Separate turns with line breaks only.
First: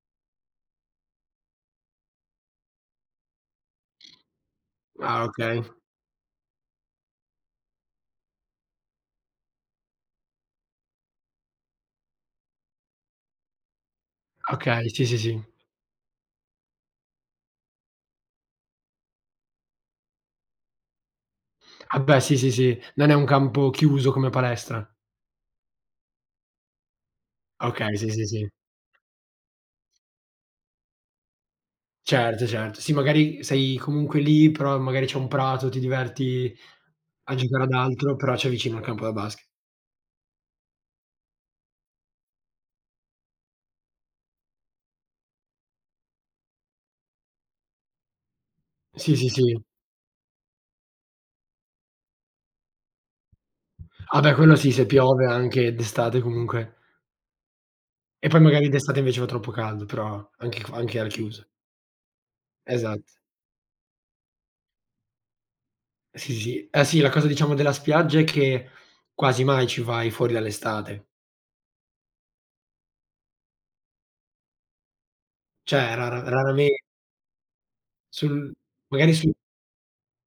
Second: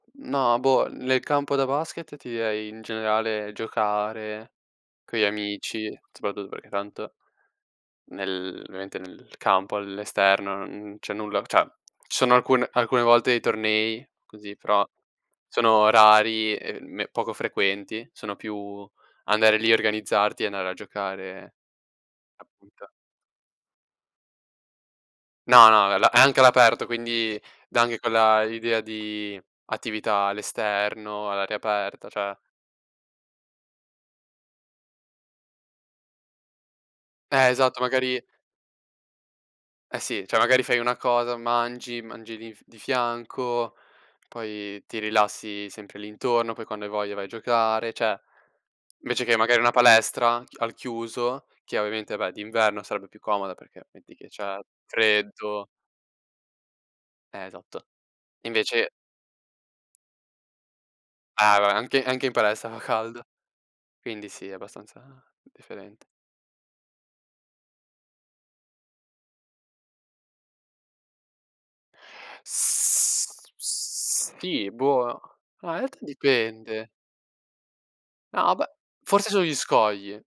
No, boh, nel campo da basket ti direi, in generale, giocare con
Ah
gli
okay.
amici, soprattutto perché tanto, nel ovviamente nel campo all'esterno non c'è nulla, cioè, ci sono alcune alcune volte dei tornei così, però
Okay, sì, sì, sì.
sono rari e me poco frequenti, sono più, andare lì organizzarti e andare a giocare,
Ah beh sì, sì, sì,
appunto.
non è un campo chiuso come palestra.
No, no, è al è anche all'aperto, quindi dà
Okay,
anche
sì, sì,
quella,
sì.
l'idea di attività all'esterno, all'aria aperta, cioè.
Certo certo, sì, magari sei comunque lì, però magari c'è un prato, ti diverti a
Eh
giocare ad
esatto,
altro,
magari
però c'hai vicino il campo da baske
eh sì, cioè magari fai una cosa, mangi mangi di f di fianco, poi ti rilassi sempre lì intorno, poi quando hai voglia vai a giocare, cioè,
Sì,
invece
sì,
che magari
sì.
una palestra ch al chiuso, che ovviamente beh, d'inverno sarebbe più comoda perché metti
Ah
che
beh quello
c'è
sì, se piove
freddo
anche d'estate comunque.
Eh esatto.
E poi magari
Invece
d'estate invece fa troppo caldo, però anche qua anche al chiuso.
Eh, vabbè anche anche in palestra fa
Esa e
caldo. Quindi sì, abbastanza differente.
Sì, sì, sì, eh sì, la cosa diciamo della spiaggia è che quasi mai ci vai fuori dall'estate.
S sì, boh, no, in
Cioè,
realtà
rara raramen
dipende.
Sul,
No, beh,
magari
forse
su
sugli scogli.